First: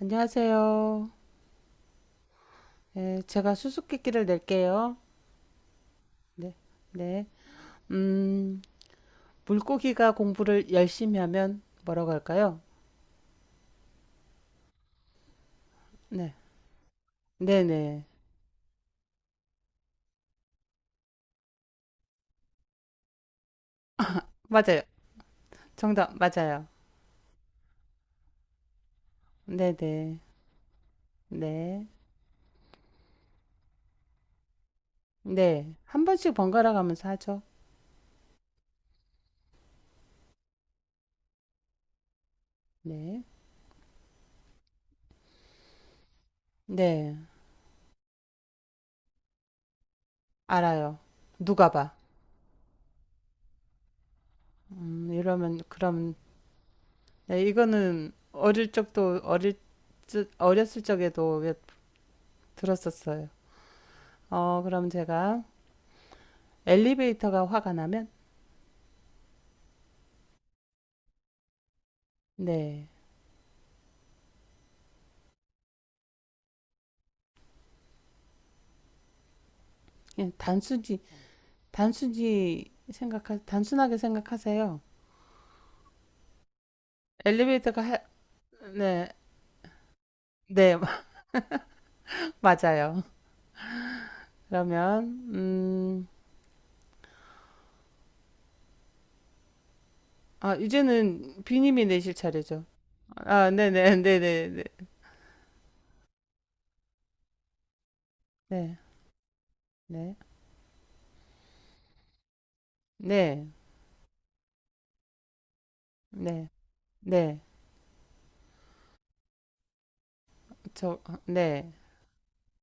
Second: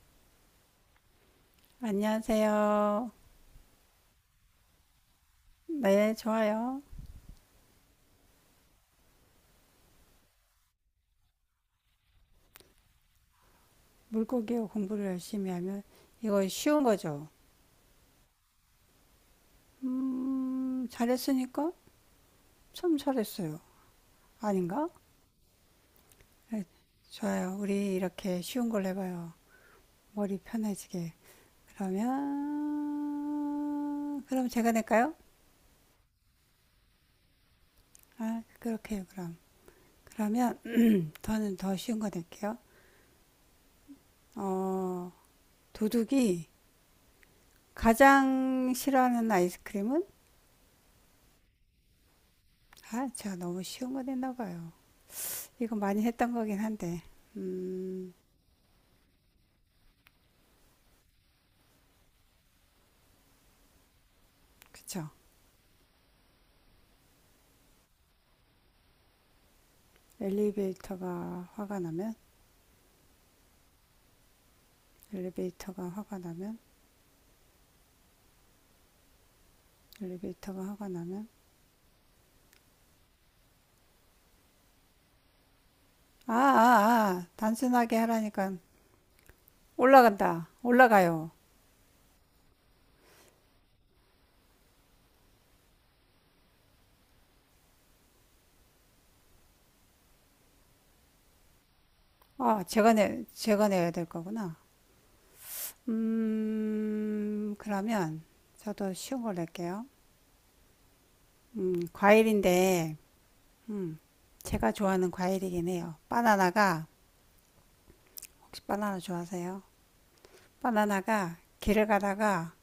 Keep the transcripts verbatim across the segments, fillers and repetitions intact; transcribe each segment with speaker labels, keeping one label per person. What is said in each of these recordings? Speaker 1: 안녕하세요.
Speaker 2: 안녕하세요.
Speaker 1: 네, 제가 수수께끼를 낼게요.
Speaker 2: 네,
Speaker 1: 네,
Speaker 2: 좋아요.
Speaker 1: 네. 음, 물고기가 공부를 열심히 하면 뭐라고 할까요?
Speaker 2: 물고기 공부를 열심히 하면
Speaker 1: 네,
Speaker 2: 이거 쉬운 거죠.
Speaker 1: 네네.
Speaker 2: 음, 잘했으니까 참 잘했어요.
Speaker 1: 맞아요.
Speaker 2: 아닌가?
Speaker 1: 정답,
Speaker 2: 네,
Speaker 1: 맞아요.
Speaker 2: 좋아요. 우리 이렇게 쉬운 걸 해봐요.
Speaker 1: 네네. 네,
Speaker 2: 머리 편해지게.
Speaker 1: 네.
Speaker 2: 그러면 그럼 제가 낼까요?
Speaker 1: 네. 한 번씩 번갈아 가면서 하죠.
Speaker 2: 아, 그렇게요. 그럼 그러면 저는 더 쉬운 거 낼게요.
Speaker 1: 네,
Speaker 2: 어, 도둑이
Speaker 1: 네.
Speaker 2: 가장 싫어하는 아이스크림은?
Speaker 1: 알아요. 누가 봐.
Speaker 2: 아, 제가 너무 쉬운 거 냈나 봐요.
Speaker 1: 음, 이러면,
Speaker 2: 이거 많이
Speaker 1: 그럼,
Speaker 2: 했던 거긴 한데,
Speaker 1: 네, 이거는
Speaker 2: 음,
Speaker 1: 어릴 적도, 어릴, 적- 어렸을 적에도 왜 들었었어요. 어, 그럼
Speaker 2: 그쵸.
Speaker 1: 제가, 엘리베이터가 화가 나면,
Speaker 2: 엘리베이터가 화가 나면,
Speaker 1: 네,
Speaker 2: 엘리베이터가 화가 나면,
Speaker 1: 그냥
Speaker 2: 엘리베이터가 화가
Speaker 1: 단순히
Speaker 2: 나면,
Speaker 1: 단순히 생각하 단순하게 생각하세요.
Speaker 2: 아, 아, 아,
Speaker 1: 엘리베이터가
Speaker 2: 단순하게
Speaker 1: 하,
Speaker 2: 하라니까
Speaker 1: 네,
Speaker 2: 올라간다,
Speaker 1: 네
Speaker 2: 올라가요.
Speaker 1: 맞아요. 그러면 음, 아, 이제는 비님이 내실
Speaker 2: 아,
Speaker 1: 차례죠.
Speaker 2: 제가 내,
Speaker 1: 아,
Speaker 2: 제가 내야
Speaker 1: 네네,
Speaker 2: 될 거구나.
Speaker 1: 네네.
Speaker 2: 음, 그러면 저도 쉬운 걸 낼게요. 음, 과일인데, 음, 제가 좋아하는 과일이긴 해요.
Speaker 1: 네네네네네저네네.
Speaker 2: 바나나가, 혹시 바나나 좋아하세요? 바나나가 길을 가다가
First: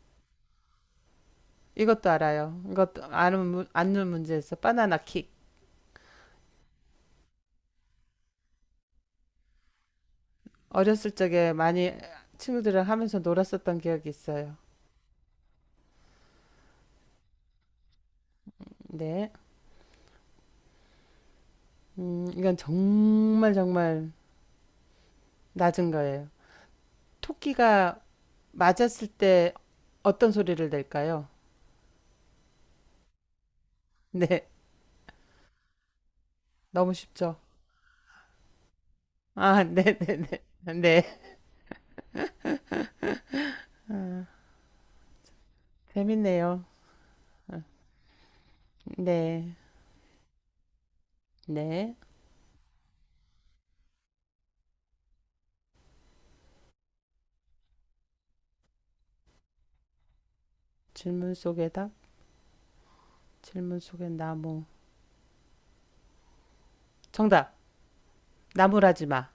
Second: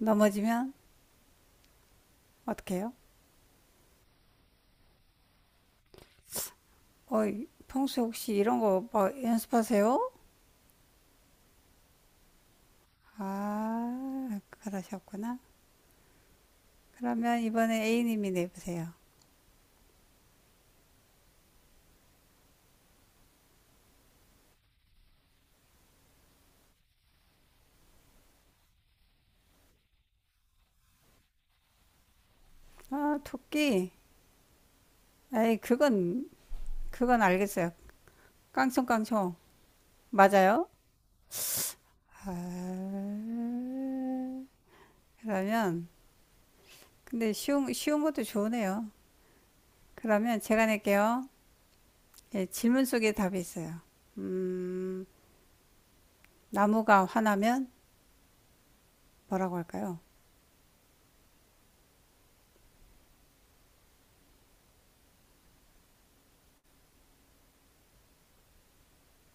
Speaker 2: 넘어지면
Speaker 1: 이것도 알아요.
Speaker 2: 어떻게요?
Speaker 1: 이것도 아는 문- 아는 문제에서 바나나 킥.
Speaker 2: 어, 평소에 혹시 이런 거 뭐 연습하세요?
Speaker 1: 어렸을 적에 많이 친구들이랑 하면서 놀았었던 기억이
Speaker 2: 아,
Speaker 1: 있어요.
Speaker 2: 그러셨구나. 그러면 이번에 A님이 내보세요.
Speaker 1: 네. 음, 이건 정말 정말 낮은 거예요. 토끼가 맞았을 때 어떤 소리를 낼까요?
Speaker 2: 아, 토끼.
Speaker 1: 네,
Speaker 2: 에이, 그건,
Speaker 1: 너무
Speaker 2: 그건
Speaker 1: 쉽죠.
Speaker 2: 알겠어요. 깡총깡총.
Speaker 1: 아, 네네네. 네.
Speaker 2: 맞아요?
Speaker 1: 네. 네.
Speaker 2: 아,
Speaker 1: 아,
Speaker 2: 그러면,
Speaker 1: 재밌네요.
Speaker 2: 근데
Speaker 1: 아,
Speaker 2: 쉬운, 쉬운 것도 좋으네요.
Speaker 1: 네,
Speaker 2: 그러면 제가 낼게요.
Speaker 1: 네.
Speaker 2: 예, 질문 속에 답이 있어요. 음, 나무가 화나면 뭐라고 할까요?
Speaker 1: 질문 속의 답, 질문 속의 나무. 정답, 나무라지 마.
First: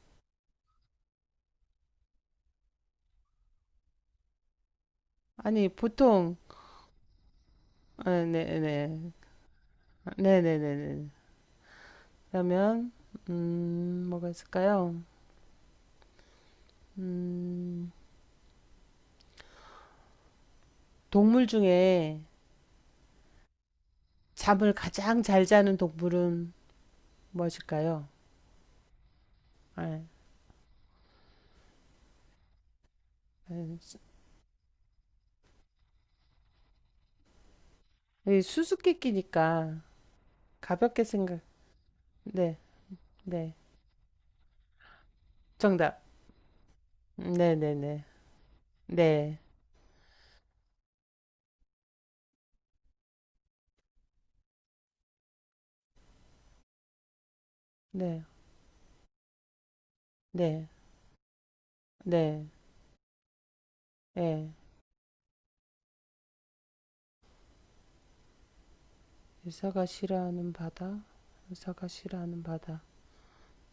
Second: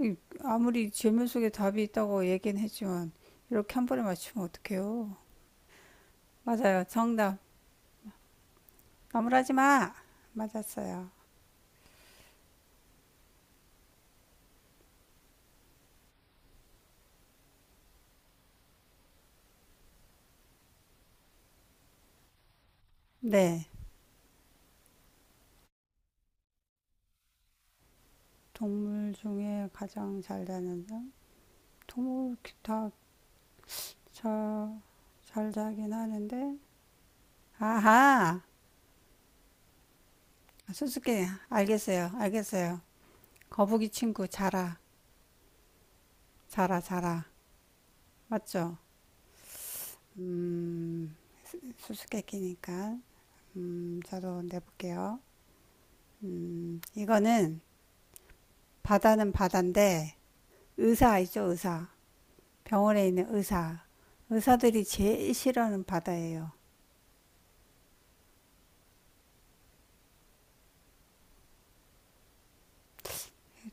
Speaker 2: 이- 아무리 질문 속에 답이 있다고 얘기는 했지만 이렇게 한 번에 맞추면 어떡해요?
Speaker 1: 아니, 보통,
Speaker 2: 맞아요. 정답.
Speaker 1: 아, 네네.
Speaker 2: 나무라지 마. 맞았어요.
Speaker 1: 네네네네. 그러면, 음, 뭐가 있을까요? 음, 동물 중에
Speaker 2: 네.
Speaker 1: 잠을 가장 잘 자는 동물은 무엇일까요?
Speaker 2: 동물 중에
Speaker 1: 아,
Speaker 2: 가장 잘 자는 사람? 동물 다잘 자긴 하는데
Speaker 1: 이
Speaker 2: 아하
Speaker 1: 수수께끼니까 가볍게
Speaker 2: 수수께
Speaker 1: 생각.
Speaker 2: 알겠어요.
Speaker 1: 네,
Speaker 2: 알겠어요.
Speaker 1: 네.
Speaker 2: 거북이 친구 자라
Speaker 1: 정답.
Speaker 2: 자라 자라
Speaker 1: 네, 네, 네.
Speaker 2: 맞죠?
Speaker 1: 네,
Speaker 2: 음 수수께끼니까 음 저도 내볼게요. 음 이거는
Speaker 1: 네,
Speaker 2: 바다는 바다인데
Speaker 1: 네,
Speaker 2: 의사 알죠 의사
Speaker 1: 네.
Speaker 2: 병원에 있는 의사
Speaker 1: 예.
Speaker 2: 의사들이 제일 싫어하는 바다예요.
Speaker 1: 의사가 싫어하는 바다. 의사가 싫어하는 바다.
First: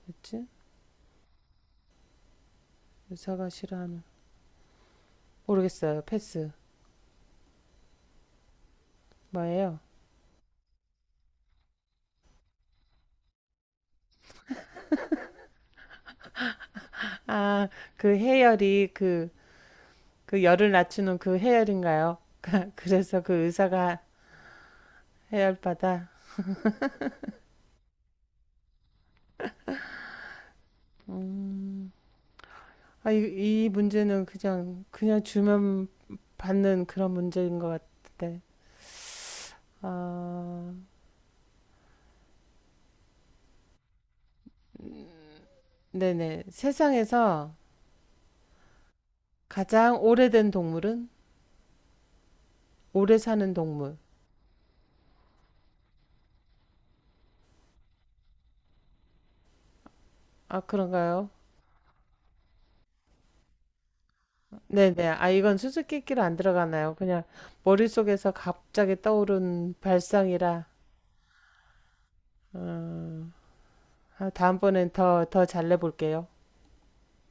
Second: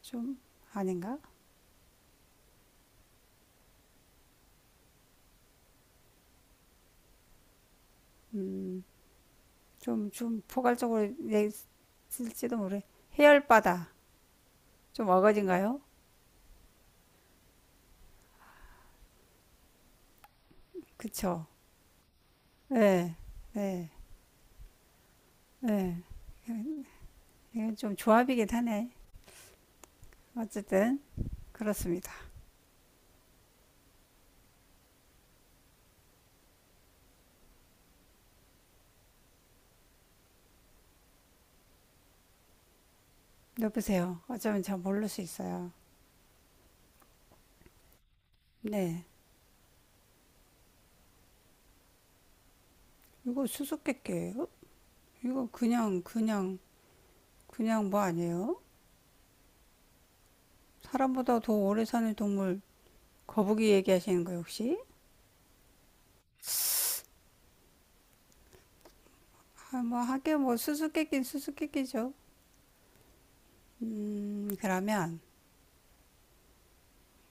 Speaker 2: 좀
Speaker 1: 그치?
Speaker 2: 아닌가?
Speaker 1: 의사가 싫어하는. 모르겠어요. 패스. 뭐예요?
Speaker 2: 음좀좀 포괄적으로 얘기했을지도 모르 해열 바다. 좀 어거진가요?
Speaker 1: 아, 그 해열이, 그, 그 열을 낮추는 그
Speaker 2: 그쵸.
Speaker 1: 해열인가요?
Speaker 2: 네
Speaker 1: 그래서 그
Speaker 2: 네
Speaker 1: 의사가 해열바다.
Speaker 2: 네. 이건 좀 조합이긴 하네. 어쨌든
Speaker 1: 음.
Speaker 2: 그렇습니다.
Speaker 1: 아, 이, 이 문제는 그냥, 그냥 주면 받는 그런 문제인 것 같은데. 아,
Speaker 2: 여보세요, 어쩌면 잘 모를 수 있어요.
Speaker 1: 네네. 세상에서
Speaker 2: 네.
Speaker 1: 가장 오래된 동물은? 오래
Speaker 2: 이거
Speaker 1: 사는 동물.
Speaker 2: 수수께끼예요. 이거 그냥 그냥 그냥 뭐 아니에요.
Speaker 1: 아, 그런가요?
Speaker 2: 사람보다 더 오래 사는 동물. 거북이 얘기하시는 거예요, 혹시?
Speaker 1: 네네. 아, 이건 수수께끼로 안 들어가나요? 그냥 머릿속에서 갑자기 떠오른
Speaker 2: 아, 뭐 하긴 뭐
Speaker 1: 발상이라.
Speaker 2: 수수께끼는 수수께끼죠.
Speaker 1: 아,
Speaker 2: 음,
Speaker 1: 다음번엔
Speaker 2: 그러면
Speaker 1: 더, 더 잘 내볼게요.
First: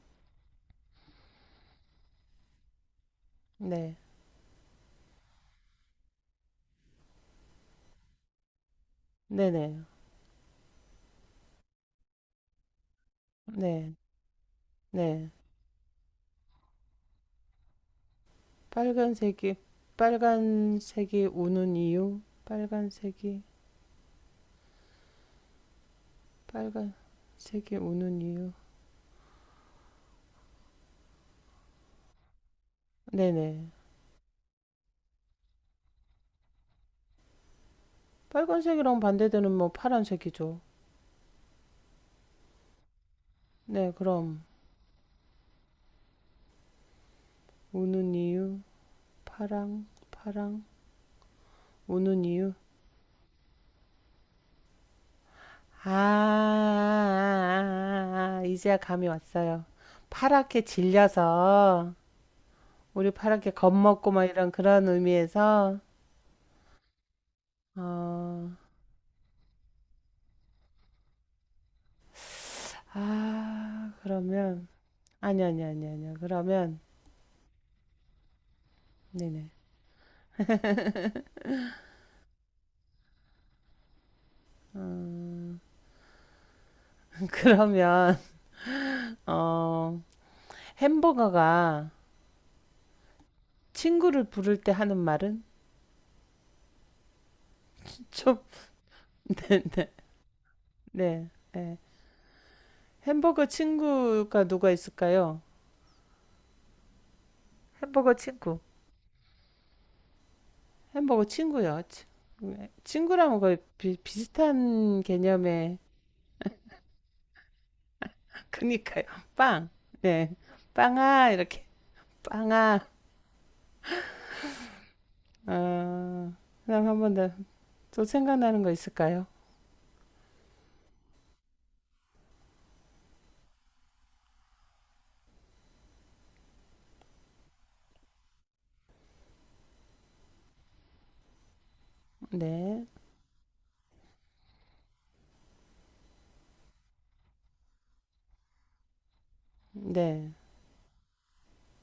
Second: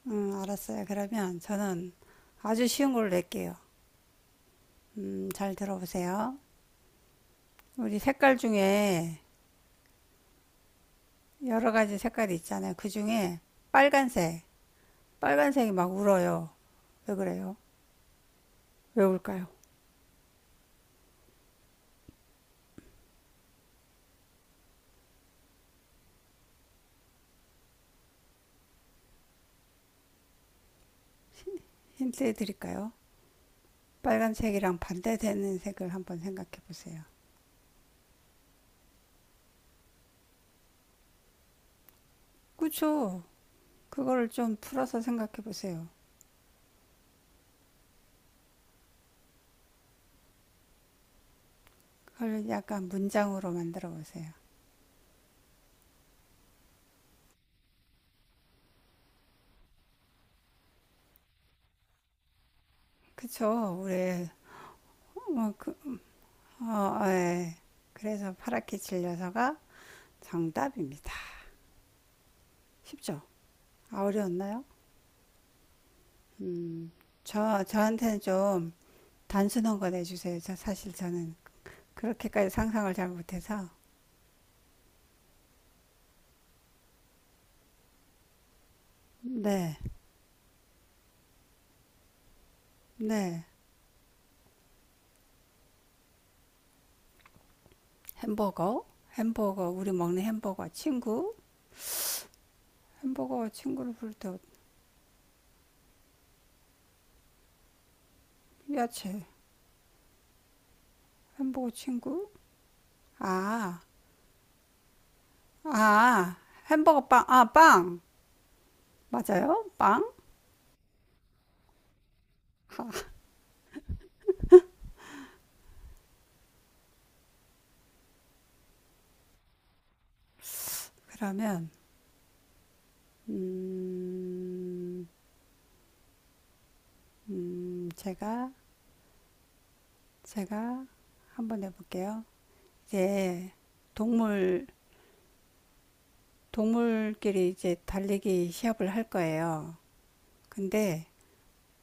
Speaker 2: 음, 알았어요. 그러면 저는 아주 쉬운 걸로 낼게요.
Speaker 1: 네.
Speaker 2: 음, 잘 들어보세요. 우리 색깔 중에
Speaker 1: 네네.
Speaker 2: 여러 가지 색깔이 있잖아요. 그 중에
Speaker 1: 네.
Speaker 2: 빨간색,
Speaker 1: 네.
Speaker 2: 빨간색이 막 울어요. 왜 그래요? 왜 울까요?
Speaker 1: 빨간색이, 빨간색이 우는 이유? 빨간색이. 빨간색이 우는 이유.
Speaker 2: 힌트 드릴까요?
Speaker 1: 네네.
Speaker 2: 빨간색이랑 반대되는 색을 한번 생각해 보세요.
Speaker 1: 빨간색이랑 반대되는, 뭐 파란색이죠.
Speaker 2: 그쵸?
Speaker 1: 네,
Speaker 2: 그거를
Speaker 1: 그럼
Speaker 2: 좀 풀어서 생각해 보세요.
Speaker 1: 우는 이유. 파랑, 파랑 우는
Speaker 2: 그걸
Speaker 1: 이유.
Speaker 2: 약간 문장으로 만들어 보세요.
Speaker 1: 아, 아, 아, 아, 이제야 감이 왔어요. 파랗게 질려서. 우리 파랗게
Speaker 2: 그쵸?
Speaker 1: 겁먹고 막
Speaker 2: 우리
Speaker 1: 이런 그런
Speaker 2: 어, 그,
Speaker 1: 의미에서.
Speaker 2: 어, 어, 예. 그래서
Speaker 1: 어,
Speaker 2: 파랗게 질려서가 정답입니다. 쉽죠?
Speaker 1: 아,
Speaker 2: 아, 어려웠나요?
Speaker 1: 그러면 아니, 아니, 아니, 아니, 그러면
Speaker 2: 음, 저 저한테는 좀
Speaker 1: 네네. 음,
Speaker 2: 단순한 거 내주세요. 저 사실 저는 그렇게까지 상상을 잘 못해서.
Speaker 1: 그러면
Speaker 2: 네,
Speaker 1: 어, 햄버거가
Speaker 2: 네.
Speaker 1: 친구를 부를 때 하는 말은 좀,
Speaker 2: 햄버거, 햄버거 우리 먹는 햄버거
Speaker 1: 네.
Speaker 2: 친구,
Speaker 1: 예. 햄버거
Speaker 2: 햄버거 친구를 부를 때.
Speaker 1: 친구가 누가 있을까요? 햄버거 친구.
Speaker 2: 야채,
Speaker 1: 햄버거
Speaker 2: 햄버거
Speaker 1: 친구요.
Speaker 2: 친구,
Speaker 1: 네. 친구랑 거의
Speaker 2: 아,
Speaker 1: 비, 비슷한 개념의,
Speaker 2: 아, 햄버거 빵, 아, 빵,
Speaker 1: 그니까요.
Speaker 2: 맞아요?
Speaker 1: 빵.
Speaker 2: 빵?
Speaker 1: 네. 빵아, 이렇게. 빵아. 어, 그 다음 한 번 더. 또 생각나는 거 있을까요?
Speaker 2: 그러면 음, 음, 제가 제가 한번 해볼게요.
Speaker 1: 네.
Speaker 2: 이제 동물 동물끼리 이제 달리기 시합을 할 거예요.
Speaker 1: 네.
Speaker 2: 근데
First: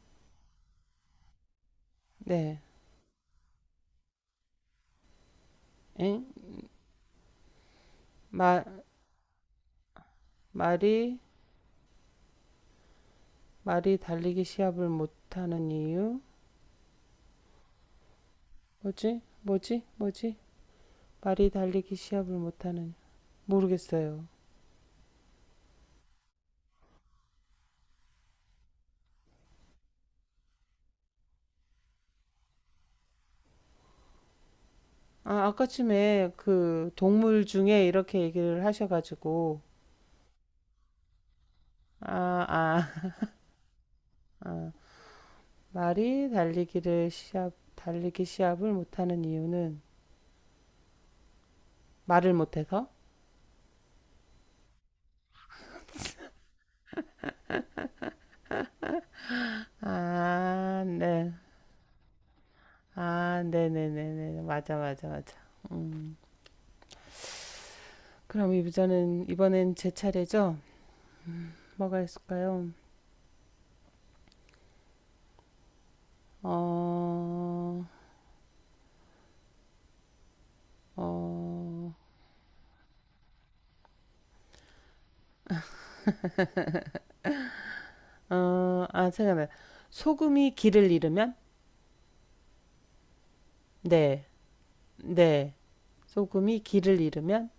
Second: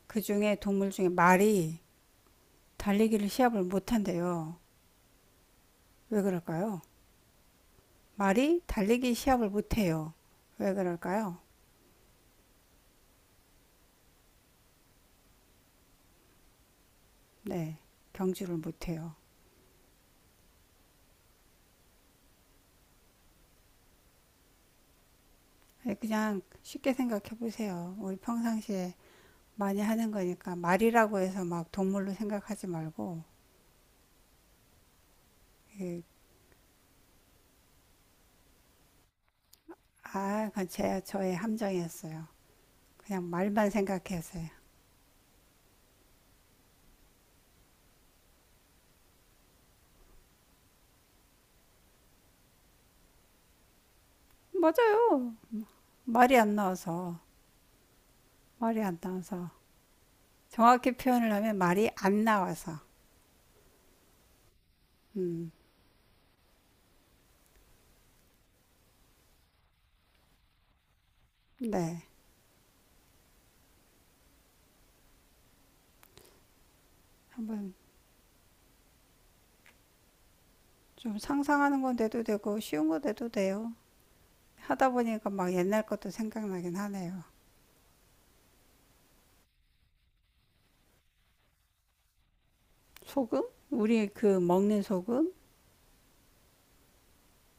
Speaker 2: 그 중에 동물 중에 말이
Speaker 1: 네.
Speaker 2: 달리기를 시합을 못 한대요. 왜
Speaker 1: 엥?
Speaker 2: 그럴까요? 말이
Speaker 1: 마,
Speaker 2: 달리기 시합을 못 해요. 왜
Speaker 1: 말이,
Speaker 2: 그럴까요?
Speaker 1: 말이 달리기 시합을 못하는 이유?
Speaker 2: 네, 경주를 못 해요.
Speaker 1: 뭐지? 뭐지? 뭐지? 말이 달리기 시합을 못하는, 모르겠어요.
Speaker 2: 그냥 쉽게 생각해 보세요. 우리 평상시에 많이 하는 거니까 말이라고 해서 막 동물로 생각하지 말고.
Speaker 1: 아,
Speaker 2: 이게
Speaker 1: 아까쯤에 그 동물 중에 이렇게 얘기를 하셔가지고.
Speaker 2: 아, 그건 제 저의 함정이었어요.
Speaker 1: 아아, 아,
Speaker 2: 그냥 말만 생각했어요.
Speaker 1: 아, 말이 달리기를 시합 달리기 시합을 못하는 이유는 말을 못해서.
Speaker 2: 맞아요. 말이 안 나와서, 말이 안 나와서, 정확히 표현을
Speaker 1: 아네아.
Speaker 2: 하면 말이 안 나와서.
Speaker 1: 네네네네. 맞아, 맞아, 맞아.
Speaker 2: 음,
Speaker 1: 음 그럼 이부자는 이번엔 제 차례죠. 뭐가
Speaker 2: 네.
Speaker 1: 있을까요? 어
Speaker 2: 한번 좀 상상하는
Speaker 1: 어...
Speaker 2: 건 돼도 되고 쉬운 거 돼도 돼요. 하다 보니까 막 옛날 것도 생각나긴 하네요.
Speaker 1: 어, 아, 생각나. 소금이 길을 잃으면?
Speaker 2: 소금? 우리
Speaker 1: 네,
Speaker 2: 그 먹는 소금?
Speaker 1: 네. 소금이 길을 잃으면?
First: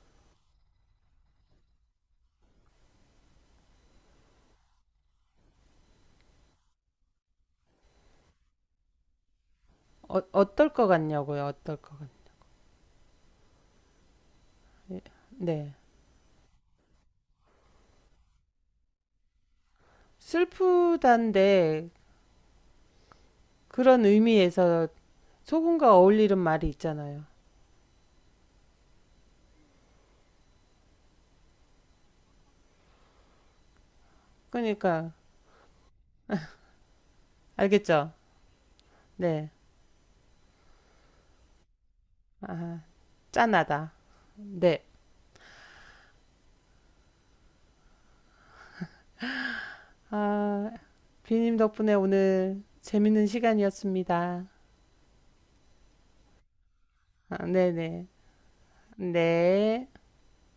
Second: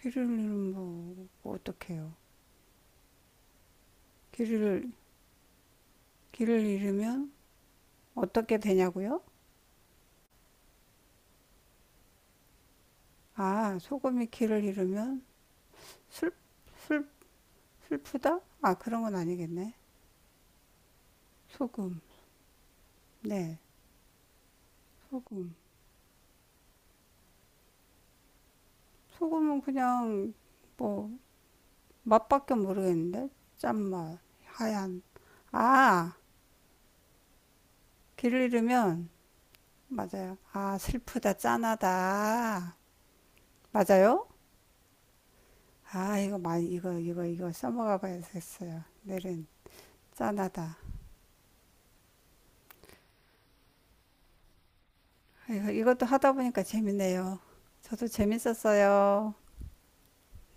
Speaker 2: 길을 잃으면 뭐 어떡해요? 길을 길을 잃으면 어떻게 되냐고요?
Speaker 1: 어, 어떨 것 같냐고요, 어떨 것 같...
Speaker 2: 아, 소금이 길을 잃으면
Speaker 1: 네.
Speaker 2: 슬, 슬, 슬프다? 아, 그런 건 아니겠네.
Speaker 1: 슬프단데,
Speaker 2: 소금. 네,
Speaker 1: 그런 의미에서
Speaker 2: 소금.
Speaker 1: 소금과 어울리는 말이 있잖아요.
Speaker 2: 소금은 그냥 뭐 맛밖에 모르겠는데? 짠맛, 하얀.
Speaker 1: 그러니까,
Speaker 2: 아,
Speaker 1: 알겠죠?
Speaker 2: 길을 잃으면.
Speaker 1: 네.
Speaker 2: 맞아요. 아, 슬프다, 짠하다.
Speaker 1: 짠하다.
Speaker 2: 맞아요?
Speaker 1: 네.
Speaker 2: 아, 이거 많이 이거 이거 이거 써먹어 봐야겠어요. 내일은
Speaker 1: 아,
Speaker 2: 짠하다.
Speaker 1: 비님 덕분에 오늘 재밌는 시간이었습니다.
Speaker 2: 이거, 이것도 하다 보니까 재밌네요.
Speaker 1: 아, 네네.
Speaker 2: 저도 재밌었어요.
Speaker 1: 네.